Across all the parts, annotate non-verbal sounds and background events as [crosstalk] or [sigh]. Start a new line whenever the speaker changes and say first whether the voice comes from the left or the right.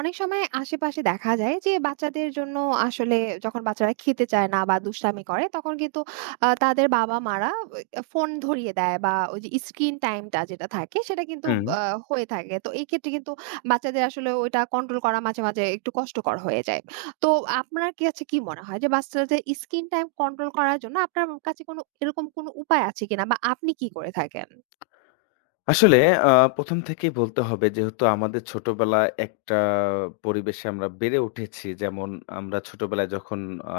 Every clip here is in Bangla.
right: অনেক সময় আশেপাশে দেখা যায় যে বাচ্চাদের জন্য আসলে যখন বাচ্চারা খেতে চায় না বা দুষ্টামি করে তখন কিন্তু তাদের বাবা মারা ফোন ধরিয়ে দেয় বা ওই যে স্ক্রিন টাইমটা যেটা থাকে সেটা কিন্তু
left: হুম।
right: হয়ে থাকে। তো এই ক্ষেত্রে কিন্তু বাচ্চাদের আসলে ওইটা কন্ট্রোল করা মাঝে মাঝে একটু কষ্টকর হয়ে যায়। তো আপনার কাছে কি মনে হয় যে বাচ্চাদের স্ক্রিন টাইম কন্ট্রোল করার জন্য আপনার কাছে কোনো এরকম কোনো উপায় আছে কিনা বা আপনি কি করে থাকেন?
left: আসলে আ ১ম থেকেই বলতে হবে যেহেতু আমাদের ছোটবেলায় একটা পরিবেশে আমরা বেড়ে উঠেছি। যেমন আমরা ছোটবেলায় যখন আ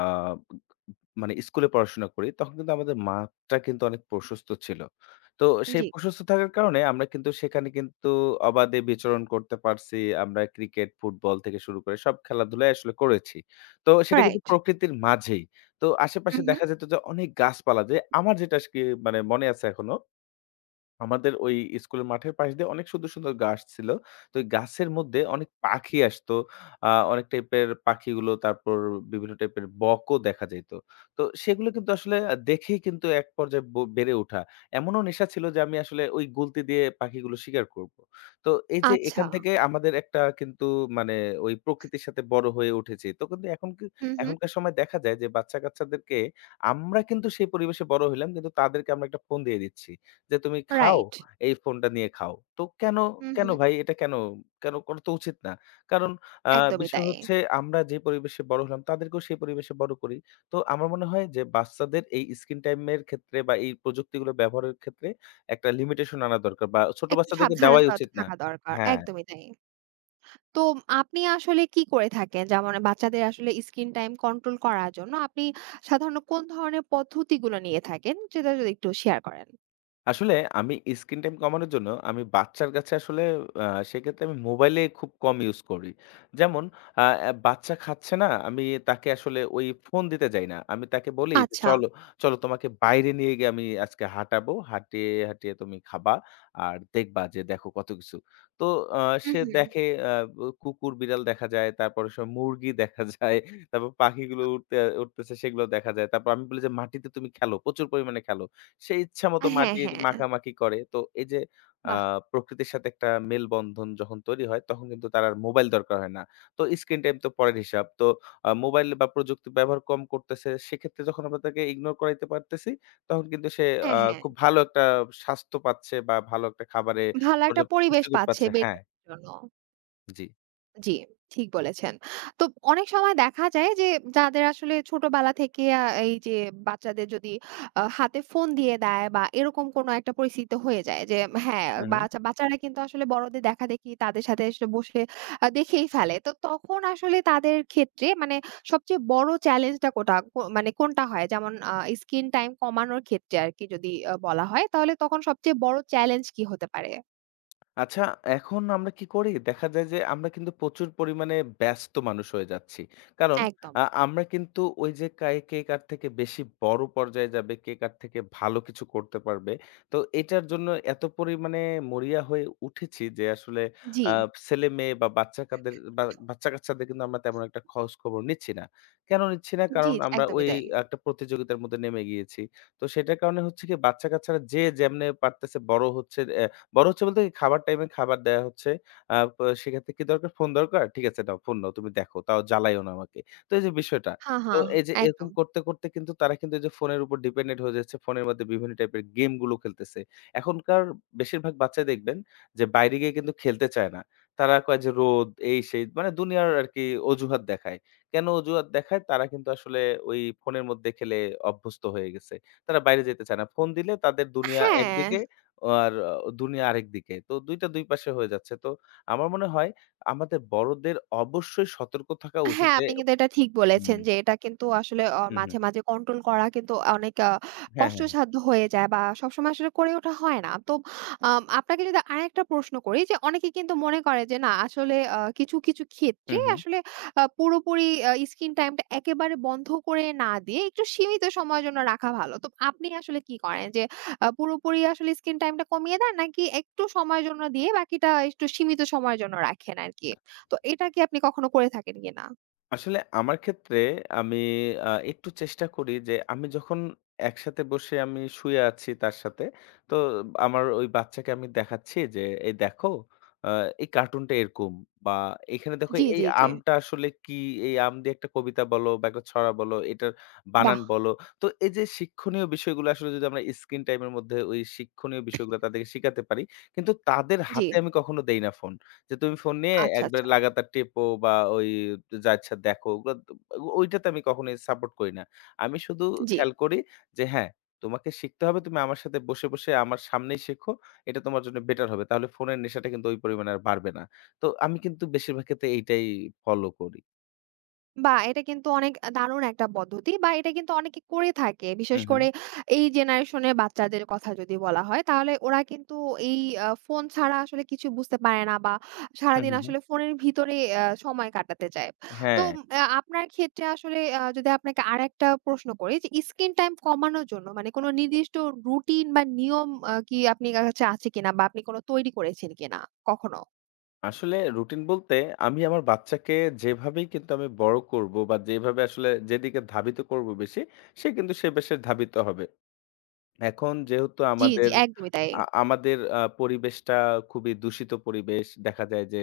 left: মানে স্কুলে পড়াশোনা করি তখন কিন্তু আমাদের মাঠটা কিন্তু অনেক প্রশস্ত ছিল। তো সেই
right: জি।
left: প্রশস্ত থাকার কারণে আমরা কিন্তু সেখানে কিন্তু অবাধে বিচরণ করতে পারছি। আমরা ক্রিকেট, ফুটবল থেকে শুরু করে সব খেলাধুলাই আসলে করেছি। তো সেটা কিন্তু
right: রাইট।
left: প্রকৃতির মাঝেই। তো
right: হুম
left: আশেপাশে
right: হুম।
left: দেখা যেত যে অনেক গাছপালা যে আমার যেটা আজকে মানে মনে আছে এখনো আমাদের ওই স্কুলের মাঠের পাশ দিয়ে অনেক সুন্দর, সুন্দর গাছ ছিল। তো ওই গাছের মধ্যে অনেক পাখি আসতো। অনেক টাইপের পাখিগুলো, তারপর বিভিন্ন টাইপের বকও দেখা যাইত। তো সেগুলো কিন্তু আসলে দেখেই কিন্তু এক পর্যায়ে বেড়ে ওঠা। এমনও নেশা ছিল যে আমি আসলে ওই গুলতি দিয়ে পাখিগুলো শিকার করব। তো এই যে
right: আচ্ছা।
left: এখান থেকে আমাদের একটা কিন্তু মানে ওই প্রকৃতির সাথে বড় হয়ে উঠেছি। তো কিন্তু এখন কি
right: হুম হুম।
left: এখনকার সময় দেখা যায় যে বাচ্চা-কাচ্চাদেরকে আমরা কিন্তু সেই পরিবেশে বড় হইলাম কিন্তু তাদেরকে আমরা একটা ফোন দিয়ে দিচ্ছি। যে, "তুমি খাও,
right: রাইট।
left: এই ফোনটা নিয়ে খাও।" তো কেন
right: হুম
left: কেন
right: হুম।
left: ভাই এটা কেন? কেন করা তো উচিত না। কারণ আ
right: একদমই
left: বিষয়
right: তাই।
left: হচ্ছে আমরা যে পরিবেশে বড় হলাম তাদেরকেও সেই পরিবেশে বড় করি। তো আমার মনে হয় যে বাচ্চাদের এই স্ক্রিন টাইম এর ক্ষেত্রে বা এই প্রযুক্তিগুলো ব্যবহারের ক্ষেত্রে একটা লিমিটেশন আনা দরকার বা ছোট
right: একটু
left: বাচ্চাদেরকে দেওয়াই
right: সাবধানতা তো
left: উচিত না।
right: থাকা দরকার।
left: হ্যাঁ।
right: একদমই তাই। তো আপনি আসলে কি করে থাকেন? যেমন বাচ্চাদের আসলে স্ক্রিন টাইম কন্ট্রোল করার জন্য আপনি সাধারণত কোন ধরনের পদ্ধতিগুলো নিয়ে থাকেন? সেটা যদি একটু শেয়ার করেন।
left: আসলে আমি স্ক্রিন টাইম কমানোর জন্য আমি বাচ্চার কাছে আসলে আ সেক্ষেত্রে আমি মোবাইলে খুব কম ইউজ করি। যেমন আ অ্যা বাচ্চা খাচ্ছে না, আমি তাকে আসলে ওই ফোন দিতে যাই না। আমি তাকে বলি যে,
right: আচ্ছা।
left: "চলো, চলো তোমাকে বাইরে নিয়ে গিয়ে আমি আজকে হাঁটাবো। হাঁটিয়ে, হাঁটিয়ে তুমি খাবা। আর দেখবা যে দেখো কত কিছু।" তো আ
right: হুম,
left: সে
right: হুম।
left: দেখে আ উ কুকুর, বিড়াল দেখা যায়, তারপরে সব মুরগি দেখা যায়, তারপর পাখিগুলো উড়তে উড়তেছে সেগুলো দেখা যায়। তারপর আমি বলি যে, "মাটিতে তুমি খেলো, প্রচুর পরিমাণে খেলো।" সে ইচ্ছামত
right: হ্যাঁ,
left: মাটি
right: হ্যাঁ।
left: মাখামাখি করে। তো এই যে আ
right: বাহ!
left: প্রকৃতির সাথে একটা মেলবন্ধন যখন তৈরি হয়, তখন কিন্তু তার আর মোবাইল দরকার হয় না। তো স্ক্রিন টাইম তো পরের হিসাব। তো মোবাইল বা প্রযুক্তি ব্যবহার কম করতেছে, সেক্ষেত্রে যখন আমরা তাকে ইগনোর করাইতে পারতেছি, তখন কিন্তু সে আ
right: হ্যাঁ, হ্যাঁ।
left: খুব ভালো একটা স্বাস্থ্য পাচ্ছে বা ভালো একটা খাবারে
right: ভালো একটা
left: পর্যাপ্ত
right: পরিবেশ
left: পুষ্টিগুণ
right: পাচ্ছে
left: পাচ্ছে
right: বের
left: হ্যাঁ,
right: জন্য।
left: জি।
right: জি, ঠিক বলেছেন। তো অনেক সময় দেখা যায় যে যাদের আসলে ছোটবেলা থেকে এই যে বাচ্চাদের যদি হাতে ফোন দিয়ে দেয় বা এরকম কোনো একটা পরিস্থিতি হয়ে যায় যে, হ্যাঁ,
left: হু, হু।
right: বাচ্চারা কিন্তু আসলে বড়দের দেখাদেখি তাদের সাথে এসে বসে দেখেই ফেলে। তো তখন আসলে তাদের ক্ষেত্রে মানে সবচেয়ে বড় চ্যালেঞ্জটা কোটা কো মানে কোনটা হয়? যেমন স্ক্রিন টাইম কমানোর ক্ষেত্রে আরকি যদি বলা হয় তাহলে তখন সবচেয়ে বড় চ্যালেঞ্জ কি হতে পারে?
left: আচ্ছা, এখন আমরা কি করি? দেখা যায় যে আমরা কিন্তু প্রচুর পরিমাণে ব্যস্ত মানুষ হয়ে যাচ্ছি। কারণ
right: একদম।
left: আমরা কিন্তু ওই যে কে কার থেকে বেশি বড় পর্যায়ে যাবে, কে কার থেকে ভালো কিছু করতে পারবে। তো এটার জন্য এত পরিমাণে মরিয়া হয়ে উঠেছি যে আসলে
right: জি,
left: আ ছেলেমেয়ে বা বাচ্চাকাদের বা বাচ্চাকাচ্চাদের কিন্তু আমরা তেমন একটা খোঁজ-খবর নিচ্ছি না। কেন নিচ্ছি না?
right: জি, জি,
left: কারণ আমরা
right: একদমই
left: ওই
right: তাই।
left: একটা প্রতিযোগিতার মধ্যে নেমে গিয়েছি। তো সেটার কারণে হচ্ছে কি বাচ্চাকাচ্চারা যে যেমনে পারতেছে বড় হচ্ছে বলতে খাবার টাইমে খাবার দেয়া হচ্ছে। আ পা সেক্ষেত্রে কি দরকার? ফোন দরকার? ঠিক আছে নাও ফোন নাও। তুমি দেখো। তাও জ্বালাইও না আমাকে। তো এই যে বিষয়টা।
right: হা, হা,
left: তো এই যে এরকম
right: একদম।
left: করতে, করতে কিন্তু তারা কিন্তু এই যে ফোনের উপর ডিপেন্ডেন্ট হয়ে যাচ্ছে। ফোনের মধ্যে বিভিন্ন টাইপের গেমগুলো খেলতেছে। এখনকার বেশিরভাগ বাচ্চাই দেখবেন যে বাইরে গিয়ে কিন্তু খেলতে চায় না। তারা কয় যে রোদ, এই সেই মানে দুনিয়ার আরকি অজুহাত দেখায়। কেন অজুহাত দেখায়? তারা কিন্তু আসলে ওই ফোনের মধ্যে খেলে অভ্যস্ত হয়ে গেছে। তারা বাইরে যেতে চায় না। ফোন দিলে তাদের দুনিয়া
right: হ্যাঁ,
left: একদিকে আর দুনিয়া আরেকদিকে। তো ২ টা ২ পাশে হয়ে যাচ্ছে। তো আমার মনে হয় আমাদের বড়দের অবশ্যই সতর্ক থাকা উচিত
right: হ্যাঁ,
left: যে
right: আপনি কিন্তু এটা ঠিক বলেছেন
left: হুম,
right: যে এটা কিন্তু আসলে
left: হুম, হুম।
right: মাঝে, মাঝে কন্ট্রোল করা কিন্তু অনেক
left: হ্যাঁ, হ্যাঁ, হ্যাঁ।
right: কষ্টসাধ্য হয়ে যায় বা সবসময় আসলে করে ওঠা হয় না। তো আপনাকে যদি আরেকটা প্রশ্ন করি যে অনেকে কিন্তু মনে করে যে না আসলে কিছু, কিছু ক্ষেত্রে
left: হুম, হুম।
right: আসলে পুরোপুরি স্ক্রিন টাইমটা একেবারে বন্ধ করে না দিয়ে একটু সীমিত সময়ের জন্য রাখা ভালো। তো আপনি আসলে কি করেন যে পুরোপুরি আসলে স্ক্রিন টাইমটা কমিয়ে দেন নাকি একটু সময়ের জন্য দিয়ে বাকিটা একটু সীমিত সময়ের জন্য রাখেন আরকি? তো এটা কি আপনি কখনো করে থাকেন কিনা?
left: আসলে আমার ক্ষেত্রে আমি একটু চেষ্টা করি যে আমি যখন একসাথে বসে আমি শুয়ে আছি তার সাথে, তো আমার ওই বাচ্চাকে আমি দেখাচ্ছি যে, "এই দেখো আ এই কার্টুনটা এরকম বা এখানে দেখো
right: জি,
left: এই
right: জি, জি।
left: আমটা আসলে কি? এই আম দিয়ে একটা কবিতা বলো বা একটা ছড়া বলো, এটার
right: বাহ!
left: বানান বলো।" তো এই যে শিক্ষণীয় বিষয়গুলো আসলে যদি আমরা স্ক্রিন টাইম এর মধ্যে ওই শিক্ষণীয় বিষয়গুলো তাদেরকে শিখাতে পারি, কিন্তু তাদের
right: জি।
left: হাতে আমি কখনো দেই না ফোন। যে তুমি ফোন নিয়ে
right: আচ্ছা,
left: একবারে
right: আচ্ছা।
left: লাগাতার টেপো বা ওই যা ইচ্ছা দেখো। ওগুলা তো ওইটাতে আমি কখনোই সাপোর্ট করি না। আমি শুধু
right: জি।
left: খেয়াল করি যে হ্যাঁ, তোমাকে শিখতে হবে। তুমি আমার সাথে বসে, বসে আমার সামনেই শেখো। এটা তোমার জন্য বেটার হবে। তাহলে ফোনের নেশাটা কিন্তু ওই পরিমাণে আর বাড়বে না। তো আমি কিন্তু বেশিরভাগ ক্ষেত্রে এইটাই ফলো করি।
right: বাহ! এটা কিন্তু অনেক দারুণ একটা পদ্ধতি বা এটা কিন্তু অনেকে করে থাকে। বিশেষ
left: হুম, হুম।
right: করে এই জেনারেশনের বাচ্চাদের কথা যদি বলা হয়, তাহলে ওরা কিন্তু এই ফোন ছাড়া আসলে কিছু বুঝতে পারে না বা
left: হুম,
right: সারাদিন
left: হুম, হুম।
right: আসলে ফোনের ভিতরে সময় কাটাতে চায়। তো
left: হ্যাঁ,
right: আপনার ক্ষেত্রে আসলে যদি আপনাকে আরেকটা প্রশ্ন করি যে স্ক্রিন টাইম কমানোর জন্য মানে কোনো নির্দিষ্ট রুটিন বা নিয়ম কি আপনি কাছে আছে কিনা বা আপনি কোনো তৈরি করেছেন কিনা কখনো?
left: আসলে রুটিন বলতে আমি আমার বাচ্চাকে যেভাবেই কিন্তু আমি বড় করব বা যেভাবে আসলে যেদিকে ধাবিত করব বেশি, সে কিন্তু সে বেশে ধাবিত হবে। এখন যেহেতু
right: জি, জি,
left: আমাদের
right: একদমই তাই।
left: আ আমাদের আ পরিবেশটা খুবই দূষিত পরিবেশ। দেখা যায় যে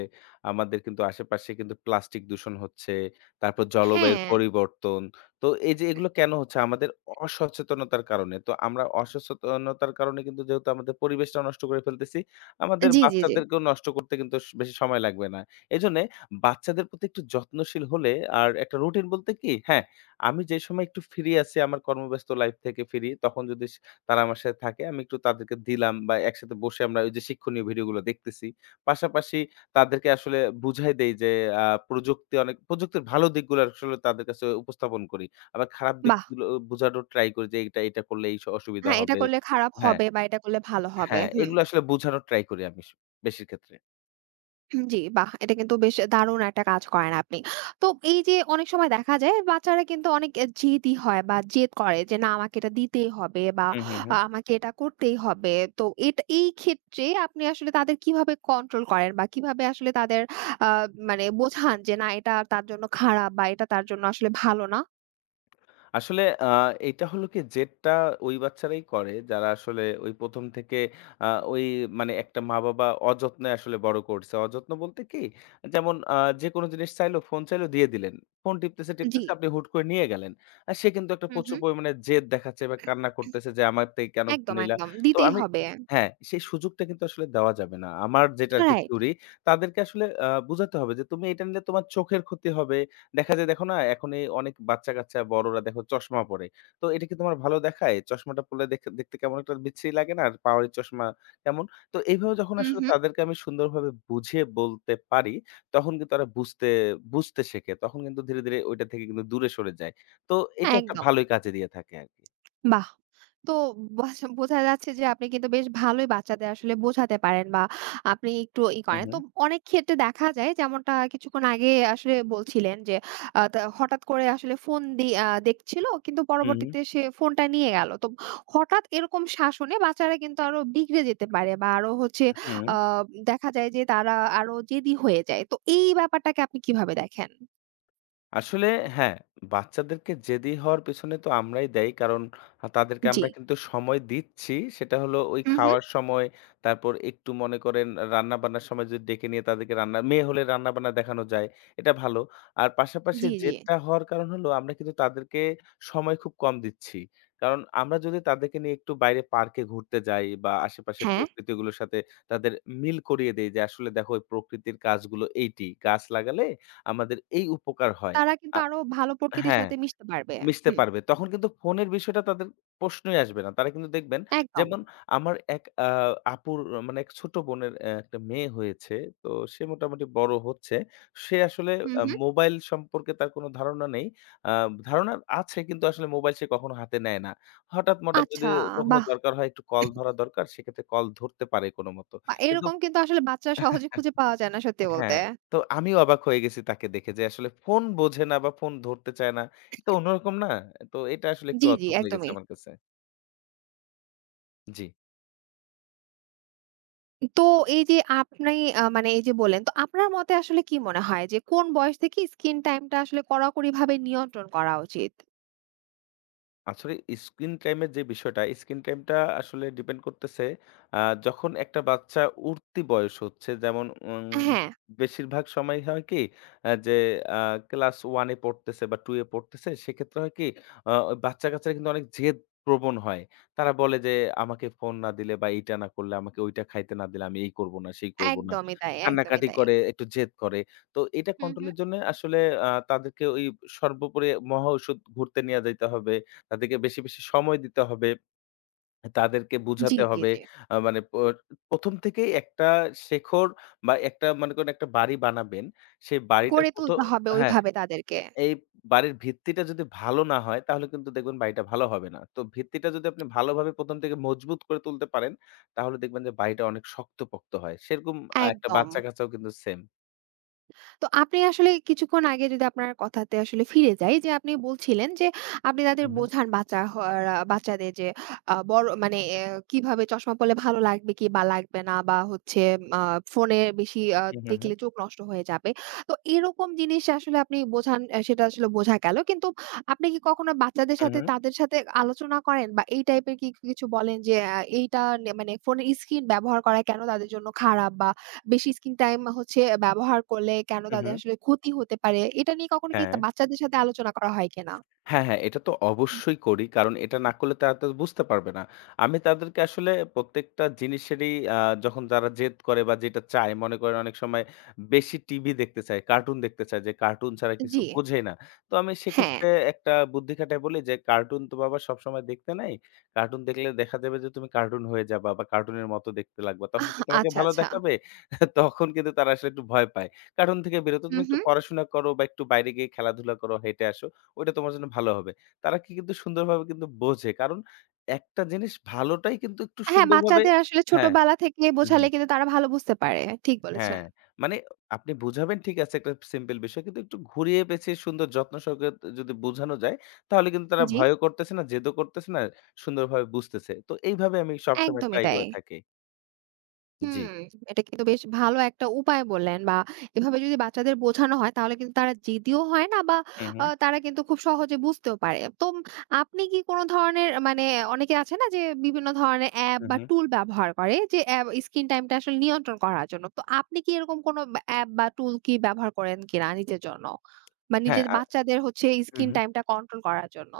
left: আমাদের কিন্তু আশেপাশে কিন্তু প্লাস্টিক দূষণ হচ্ছে। তারপর জলবায়ুর
right: হ্যাঁ,
left: পরিবর্তন। তো এই যে এগুলো কেন হচ্ছে? আমাদের অসচেতনতার কারণে। তো আমরা অসচেতনতার কারণে কিন্তু যেহেতু আমাদের পরিবেশটা নষ্ট করে ফেলতেছি, আমাদের
right: জি, জি, জি।
left: বাচ্চাদেরকেও নষ্ট করতে কিন্তু বেশি সময় লাগবে না। এজন্যে বাচ্চাদের প্রতি একটু যত্নশীল হলে আর একটা রুটিন বলতে কি? হ্যাঁ, আমি যে সময় একটু ফ্রি আছি আমার কর্মব্যস্ত লাইফ থেকে ফ্রি, তখন যদি তারা আমার সাথে থাকে। আমি একটু তাদেরকে দিলাম বা একসাথে বসে আমরা ওই যে শিক্ষণীয় ভিডিওগুলো দেখতেছি। পাশাপাশি তাদেরকে আসলে বুঝাই দেই যে আ প্রযুক্তি অনেক প্রযুক্তির ভালো দিকগুলো আসলে তাদের কাছে উপস্থাপন করি। আবার খারাপ
right: বাহ!
left: দিকগুলো বোঝানোর ট্রাই করি যে এটা করলে এই অসুবিধা
right: হ্যাঁ, এটা
left: হবে।
right: করলে খারাপ
left: হ্যাঁ,
right: হবে বা এটা করলে ভালো হবে।
left: হ্যাঁ,
right: হুম,
left: এগুলো আসলে বোঝানোর ট্রাই করি আমি বেশির ক্ষেত্রে।
right: হুম, জি, বাহ! এটা কিন্তু বেশ দারুণ একটা কাজ করেন আপনি। তো এই যে অনেক সময় দেখা যায় বাচ্চারা কিন্তু অনেক জেদি হয় বা জেদ করে যে না আমাকে এটা দিতেই হবে বা
left: হু, হু, হু।
right: আমাকে এটা করতেই হবে। তো এটা এই ক্ষেত্রে আপনি আসলে তাদের কিভাবে কন্ট্রোল করেন বা কিভাবে আসলে তাদের আ মানে বোঝান যে না এটা তার জন্য খারাপ বা এটা তার জন্য আসলে ভালো না?
left: আসলে এটা হলো কি জেদটা ওই বাচ্চারাই করে যারা আসলে ওই ১ম থেকে আ ওই মানে একটা মা-বাবা অযত্নে আসলে বড় করছে। অযত্ন বলতে কি? যেমন যেকোনো জিনিস চাইলো, ফোন চাইলো দিয়ে দিলেন। ফোন টিপতেছে,
right: জি।
left: টিপতেছে আপনি হুট করে নিয়ে গেলেন। আর সে কিন্তু একটা
right: হুম,
left: প্রচুর
right: হুম।
left: পরিমাণে জেদ দেখাচ্ছে বা কান্না করতেছে যে, "আমার থেকে কেন ফোন
right: একদম,
left: নিলা?"
right: একদম।
left: তো
right: দিতেই
left: আমি
right: হবে।
left: হ্যাঁ, সেই সুযোগটা কিন্তু আসলে দেওয়া যাবে না। আমার যেটা আরকি
right: রাইট।
left: থিওরি, তাদেরকে আসলে বুঝাতে হবে যে, "তুমি এটা নিলে তোমার চোখের ক্ষতি হবে, দেখা যায় দেখো না এখন এই অনেক বাচ্চা-কাচ্চা বড়রা দেখো চশমা পড়ে। তো এটা কি তোমার ভালো দেখায়? চশমাটা পড়লে দেখে দেখতে কেমন একটা বিচ্ছিরি লাগে না? আর পাওয়ারি চশমা কেমন? তো এইভাবে যখন
right: হুম,
left: আসলে
right: হুম।
left: তাদেরকে আমি সুন্দরভাবে বুঝিয়ে বলতে পারি, তখন কিন্তু তারা বুঝতে, বুঝতে শেখে। তখন কিন্তু ধীরে, ধীরে ওইটা থেকে কিন্তু দূরে সরে যায়। তো এটা একটা
right: একদম।
left: ভালোই কাজে দিয়ে থাকে আরকি।
right: বাহ! তো বোঝা যাচ্ছে যে আপনি কিন্তু বেশ ভালোই বাচ্চাদের আসলে বোঝাতে পারেন বা আপনি একটু
left: হু,
right: করেন।
left: হু।
right: তো অনেক ক্ষেত্রে দেখা যায় যেমনটা কিছুক্ষণ আগে আসলে বলছিলেন যে হঠাৎ করে আসলে ফোন দেখছিল কিন্তু
left: হু, হু।
right: পরবর্তীতে সে ফোনটা নিয়ে গেল। তো হঠাৎ এরকম শাসনে বাচ্চারা কিন্তু আরো বিগড়ে যেতে পারে বা আরো হচ্ছে
left: হু।
right: আ দেখা যায় যে তারা আরো জেদি হয়ে যায়। তো এই ব্যাপারটাকে আপনি কিভাবে দেখেন?
left: আসলে হ্যাঁ, বাচ্চাদেরকে জেদি হওয়ার পেছনে তো আমরাই দায়ী। কারণ তাদেরকে
right: জি।
left: আমরা কিন্তু সময় দিচ্ছি। সেটা হলো ওই
right: হুম, হুম।
left: খাওয়ার সময়, তারপর একটু মনে করেন রান্না-বান্নার সময় যদি ডেকে নিয়ে তাদেরকে রান্না মেয়ে হলে রান্না-বান্না দেখানো যায়, এটা ভালো। আর পাশাপাশি
right: জি, জি।
left: জেদটা হওয়ার কারণ হলো আমরা কিন্তু তাদেরকে সময় খুব কম দিচ্ছি। কারণ আমরা যদি তাদেরকে নিয়ে একটু বাইরে পার্কে ঘুরতে যাই বা আশেপাশে
right: হ্যাঁ।
left: প্রকৃতিগুলোর সাথে তাদের মিল করিয়ে দেই যে আসলে দেখো এই প্রকৃতির কাজগুলো এইটি। গাছ লাগালে আমাদের এই উপকার হয়।
right: তারা কিন্তু
left: আ
right: আরো ভালো প্রকৃতির
left: হ্যাঁ,
right: সাথে মিশতে পারবে।
left: মিশতে
right: হুম।
left: পারবে। তখন কিন্তু ফোনের বিষয়টা তাদের প্রশ্নই আসবে না। তারা কিন্তু দেখবেন
right: একদম।
left: যেমন আমার এক আপুর মানে এক ছোট বোনের একটা মেয়ে হয়েছে। তো সে মোটামুটি বড় হচ্ছে। সে আসলে
right: হুম, হুম।
left: মোবাইল সম্পর্কে তার কোনো ধারণা নেই। আ ধারণা আছে কিন্তু আসলে মোবাইল সে কখনো হাতে নেয় না। হঠাৎ-মঠাৎ
right: আচ্ছা,
left: যদি কখনো
right: বাহ!
left: দরকার হয় একটু কল ধরা দরকার, সেক্ষেত্রে কল ধরতে পারে কোনমত।
right: বা
left: কিন্তু
right: এরকম কিন্তু আসলে বাচ্চা সহজে খুঁজে পাওয়া যায় না সত্যি বলতে।
left: হ্যাঁ, তো আমিও অবাক হয়ে গেছি তাকে দেখে যে আসলে ফোন বোঝে না বা ফোন ধরতে চায় না। এটা অন্যরকম না? তো এটা আসলে একটু
right: জি, জি,
left: অদ্ভুত লেগেছে
right: একদমই।
left: আমার কাছে। জি।
right: তো এই যে আপনি মানে এই যে বললেন, তো আপনার মতে আসলে কি মনে হয় যে কোন বয়স থেকে স্ক্রিন টাইমটা আসলে কড়াকড়িভাবে নিয়ন্ত্রণ করা উচিত?
left: আসলে স্ক্রিন টাইম এর যে বিষয়টা, স্ক্রিন টাইমটা আসলে ডিপেন্ড করতেছে আ যখন একটা বাচ্চা উঠতি বয়স হচ্ছে যেমন
right: হ্যাঁ,
left: বেশিরভাগ সময় হয় কি আ যে আ ক্লাস 1 এ পড়তেছে বা 2 এ পড়তেছে সেক্ষেত্রে হয় কি আ বাচ্চা-কাচ্চারা কিন্তু অনেক জেদ প্রবণ হয়। তারা বলে যে আমাকে ফোন না দিলে বা এইটা না করলে, আমাকে ওইটা খাইতে না দিলে আমি এই করব না, সেই করব না।
right: একদমই তাই, একদমই
left: কান্নাকাটি
right: তাই।
left: করে, একটু জেদ করে। তো এটা
right: হুম,
left: কন্ট্রোল
right: হুম।
left: এর জন্য আসলে তাদেরকে ওই সর্বোপরি মহা ঔষধ ঘুরতে নিয়ে যাইতে হবে। তাদেরকে বেশি, বেশি সময় দিতে হবে। তাদেরকে
right: জি,
left: বুঝাতে
right: জি,
left: হবে।
right: জি।
left: মানে ১ম থেকেই একটা শেখর বা একটা মনে করেন একটা বাড়ি বানাবেন। সেই বাড়িটার
right: গড়ে
left: ১ম
right: তুলতে হবে
left: হ্যাঁ,
right: ওইভাবে তাদেরকে।
left: এই বাড়ির ভিত্তিটা যদি ভালো না হয় তাহলে কিন্তু দেখবেন বাড়িটা ভালো হবে না। তো ভিত্তিটা যদি আপনি ভালোভাবে ১ম থেকে মজবুত করে তুলতে পারেন, তাহলে দেখবেন যে বাড়িটা অনেক শক্তপোক্ত হয়। সেরকম একটা
right: একদম।
left: বাচ্চা-কাচ্চাও কিন্তু সেম।
right: তো আপনি আসলে কিছুক্ষণ আগে যদি আপনার কথাতে আসলে ফিরে যাই যে আপনি বলছিলেন যে আপনি
left: হু,
right: তাদের
left: হু।
right: বোঝান বাচ্চাদের যে বড় মানে কিভাবে চশমা পড়লে ভালো লাগবে কি বা লাগবে না বা হচ্ছে আ ফোনে বেশি
left: হু, হু, হু।
right: দেখলে চোখ নষ্ট হয়ে যাবে। তো এরকম জিনিস আসলে আপনি বোঝান সেটা আসলে বোঝা গেল। কিন্তু আপনি কি কখনো বাচ্চাদের
left: হু,
right: সাথে
left: হু।
right: তাদের সাথে আলোচনা করেন বা এই টাইপের কি কিছু বলেন যে এইটা নে মানে ফোনের স্ক্রিন ব্যবহার করা কেন তাদের জন্য খারাপ বা বেশি স্ক্রিন টাইম হচ্ছে ব্যবহার করলে কেন
left: হু,
right: তাদের
left: হু।
right: আসলে ক্ষতি হতে পারে? এটা নিয়ে কখনো কি তা
left: হ্যাঁ।
right: বাচ্চাদের সাথে আলোচনা করা হয় কিনা?
left: হ্যাঁ, হ্যাঁ, এটা তো অবশ্যই করি। কারণ এটা না করলে তারা তো বুঝতে পারবে না। আমি তাদেরকে আসলে প্রত্যেকটা জিনিসেরই যখন যারা জেদ করে বা যেটা চায়, মনে করেন অনেক সময় বেশি টিভি দেখতে চায়, কার্টুন দেখতে চায় যে কার্টুন ছাড়া কিছু
right: জি,
left: বোঝেই না। তো আমি
right: হ্যাঁ।
left: সেক্ষেত্রে একটা বুদ্ধি খাটায় বলি যে, "কার্টুন তো বাবা সবসময় দেখতে নাই। কার্টুন দেখলে দেখা যাবে যে তুমি কার্টুন হয়ে যাবা বা কার্টুনের মতো দেখতে লাগবা। তখন
right: আহ
left: কি তোমাকে
right: আচ্ছা,
left: ভালো
right: আচ্ছা।
left: দেখাবে?" [laughs] তখন কিন্তু তারা আসলে একটু ভয় পায়। কার্টুন থেকে বিরত
right: হুম,
left: তুমি একটু
right: হুম।
left: পড়াশোনা করো বা একটু বাইরে গিয়ে খেলাধুলা করো, হেঁটে আসো। ওইটা তোমার জন্য ভালো হবে। তারা কি কিন্তু সুন্দরভাবে কিন্তু বোঝে। কারণ একটা জিনিস ভালোটাই কিন্তু একটু
right: হ্যাঁ,
left: সুন্দরভাবে
right: বাচ্চাদের আসলে
left: হ্যাঁ,
right: ছোটবেলা থেকে
left: হু,
right: বোঝালে
left: হু,
right: কিন্তু তারা ভালো বুঝতে পারে। ঠিক বলেছেন।
left: হ্যাঁ। মানে আপনি বুঝাবেন ঠিক আছে একটা সিম্পল বিষয়। কিন্তু একটু ঘুরিয়ে পেঁচিয়ে সুন্দর যত্ন সহকারে যদি বোঝানো যায়, তাহলে কিন্তু তারা
right: জি,
left: ভয়ও করতেছে না, জেদও করতেছে না, সুন্দরভাবে বুঝতেছে। তো এইভাবে আমি সবসময়
right: একদমই
left: ট্রাই
right: তাই।
left: করে থাকি। জি।
right: হুম, এটা কিন্তু বেশ ভালো একটা উপায় বললেন বা এভাবে যদি বাচ্চাদের বোঝানো হয় তাহলে কিন্তু তারা জেদিও হয় না বা
left: হু, হু,
right: তারা কিন্তু খুব সহজে বুঝতেও পারে। তো আপনি কি কোন ধরনের মানে অনেকে আছে না যে বিভিন্ন ধরনের অ্যাপ
left: হু,
right: বা
left: হু।
right: টুল ব্যবহার করে যে অ্যাপ স্ক্রিন টাইমটা আসলে নিয়ন্ত্রণ করার জন্য। তো আপনি কি এরকম কোনো অ্যাপ বা টুল কি ব্যবহার করেন কিনা নিজের জন্য? বা
left: হ্যাঁ,
right: নিজের বাচ্চাদের হচ্ছে
left: হু,
right: স্ক্রিন
left: হু।
right: টাইমটা কন্ট্রোল করার জন্য?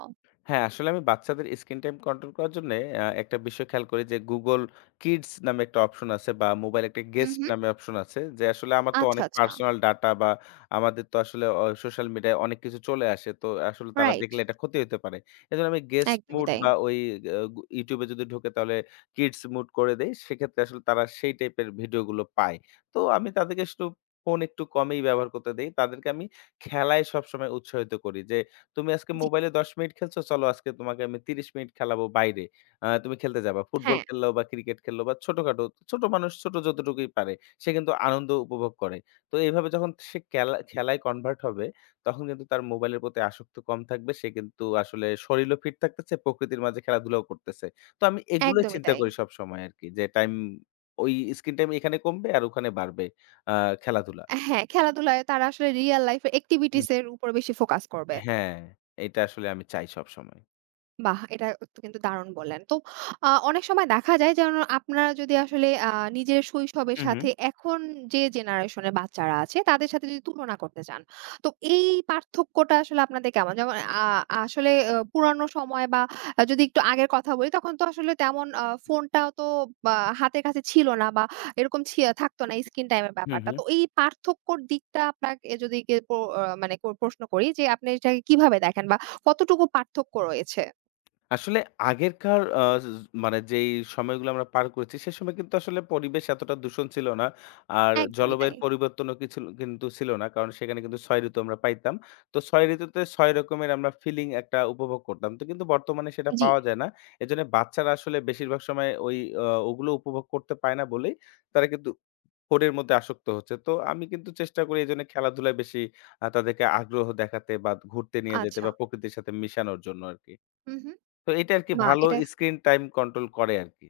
left: হ্যাঁ, আসলে আমি বাচ্চাদের স্ক্রিন টাইম কন্ট্রোল করার জন্যে একটা বিষয় খেয়াল করি যে Google Kids নামে একটা অপশন আছে বা মোবাইলে একটা
right: হুম,
left: গেস্ট
right: হুম।
left: নামে অপশন আছে। যে আসলে আমার তো
right: আচ্ছা,
left: অনেক
right: আচ্ছা।
left: পার্সোনাল ডাটা বা আমাদের তো আসলে অ সোশ্যাল মিডিয়ায় অনেক কিছু চলে আসে। তো আসলে তারা
right: রাইট।
left: দেখলে এটা ক্ষতি হতে পারে। এজন্য আমি গেস্ট
right: একদমই
left: মুড
right: তাই।
left: বা ওই আ YouTube এ যদি ঢোকে তাহলে কিডস মুড করে দেই। সেক্ষেত্রে আসলে তারা সেই টাইপের ভিডিওগুলো পায়। তো আমি তাদেরকে শুধু ফোন একটু কমেই ব্যবহার করতে দেই। তাদেরকে আমি খেলায় সবসময় উৎসাহিত করি যে তুমি আজকে
right: জি,
left: মোবাইলে ১০ মিনিট খেলছো, চলো আজকে তোমাকে আমি ৩০ মিনিট খেলাবো বাইরে। তুমি খেলতে যাবা। ফুটবল
right: হ্যাঁ,
left: খেললেও বা ক্রিকেট খেললেও বা ছোটখাটো, ছোট মানুষ ছোট যতটুকুই পারে, সে কিন্তু আনন্দ উপভোগ করে। তো এইভাবে যখন সে খেলায় কনভার্ট হবে, তখন কিন্তু তার মোবাইলের প্রতি আসক্ত কম থাকবে। সে কিন্তু আসলে শরীরও ফিট থাকতেছে, প্রকৃতির মাঝে খেলাধুলাও করতেছে। তো আমি এগুলোই
right: একদমই
left: চিন্তা
right: তাই।
left: করি সবসময় আরকি যে টাইম ওই স্ক্রিন টাইম এখানে কমবে আর ওখানে বাড়বে আ খেলাধুলা।
right: হ্যাঁ, খেলাধুলায় তারা আসলে রিয়াল লাইফ এর
left: হুম।
right: এক্টিভিটিস এর উপর বেশি ফোকাস করবে।
left: হ্যাঁ, এটা আসলে আমি চাই সবসময়।
right: বাহ! এটা তো কিন্তু দারুণ বললেন। তো অনেক সময় দেখা যায় যেন আপনারা যদি আসলে নিজের শৈশবের
left: হুম, হুম।
right: সাথে এখন যে জেনারেশন এর বাচ্চারা আছে তাদের সাথে যদি তুলনা করতে চান। তো এই পার্থক্যটা আসলে আপনাদের কেমন? যেমন আ আসলে পুরানো সময় বা যদি একটু আগের কথা বলি তখন তো আসলে তেমন ফোনটাও তো বা হাতের কাছে ছিল না বা এরকম থাকতো না স্ক্রিন টাইম এর
left: হুম,
right: ব্যাপারটা।
left: হুম।
right: তো এই পার্থক্যর দিকটা আপনাকে যদি কে প মানে প্রশ্ন করি যে আপনি এটাকে কিভাবে দেখেন বা কতটুকু পার্থক্য রয়েছে?
left: আসলে আগেরকার আ জ মানে যেই সময়গুলো আমরা পার করেছি, সে সময় কিন্তু আসলে পরিবেশ এতটা দূষণ ছিল না। আর
right: একদমই তাই।
left: জলবায়ুর পরিবর্তনও কি ছিল কিন্তু ছিল না। কারণ সেখানে কিন্তু ৬ ঋতু আমরা পাইতাম। তো ৬ ঋতুতে ৬ রকমের আমরা ফিলিং একটা উপভোগ করতাম। তো কিন্তু বর্তমানে সেটা
right: জি।
left: পাওয়া যায় না। এজন্য বাচ্চারা আসলে বেশিরভাগ সময় ওই ওগুলো উপভোগ করতে পায় না বলেই তারা কিন্তু ফোনের মধ্যে আসক্ত হচ্ছে। তো আমি কিন্তু চেষ্টা করি এজন্য খেলাধুলায় বেশি তাদেরকে আগ্রহ দেখাতে বা ঘুরতে নিয়ে যেতে
right: আচ্ছা।
left: বা প্রকৃতির সাথে মিশানোর জন্য আরকি।
right: হু, হু।
left: তো এটা আরকি
right: বাহ!
left: ভালো
right: এটা
left: স্ক্রিন টাইম কন্ট্রোল করে আরকি।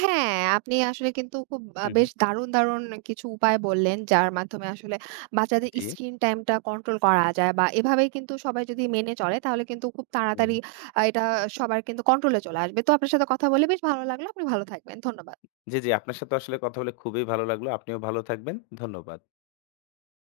right: হ্যাঁ, আপনি আসলে কিন্তু খুব
left: হুম,
right: বেশ
left: হুম।
right: দারুণ, দারুণ কিছু উপায় বললেন, যার মাধ্যমে আসলে বাচ্চাদের
left: জি।
right: স্ক্রিন টাইমটা কন্ট্রোল করা যায় বা এভাবেই কিন্তু সবাই যদি মেনে চলে, তাহলে কিন্তু খুব
left: হুম।
right: তাড়াতাড়ি এটা সবার কিন্তু কন্ট্রোলে চলে আসবে। তো আপনার সাথে কথা বলে বেশ ভালো লাগলো। আপনি ভালো থাকবেন। ধন্যবাদ।
left: জি, জি। আপনার সাথে আসলে কথা বলে খুবই ভালো লাগলো। আপনিও ভালো থাকবেন। ধন্যবাদ।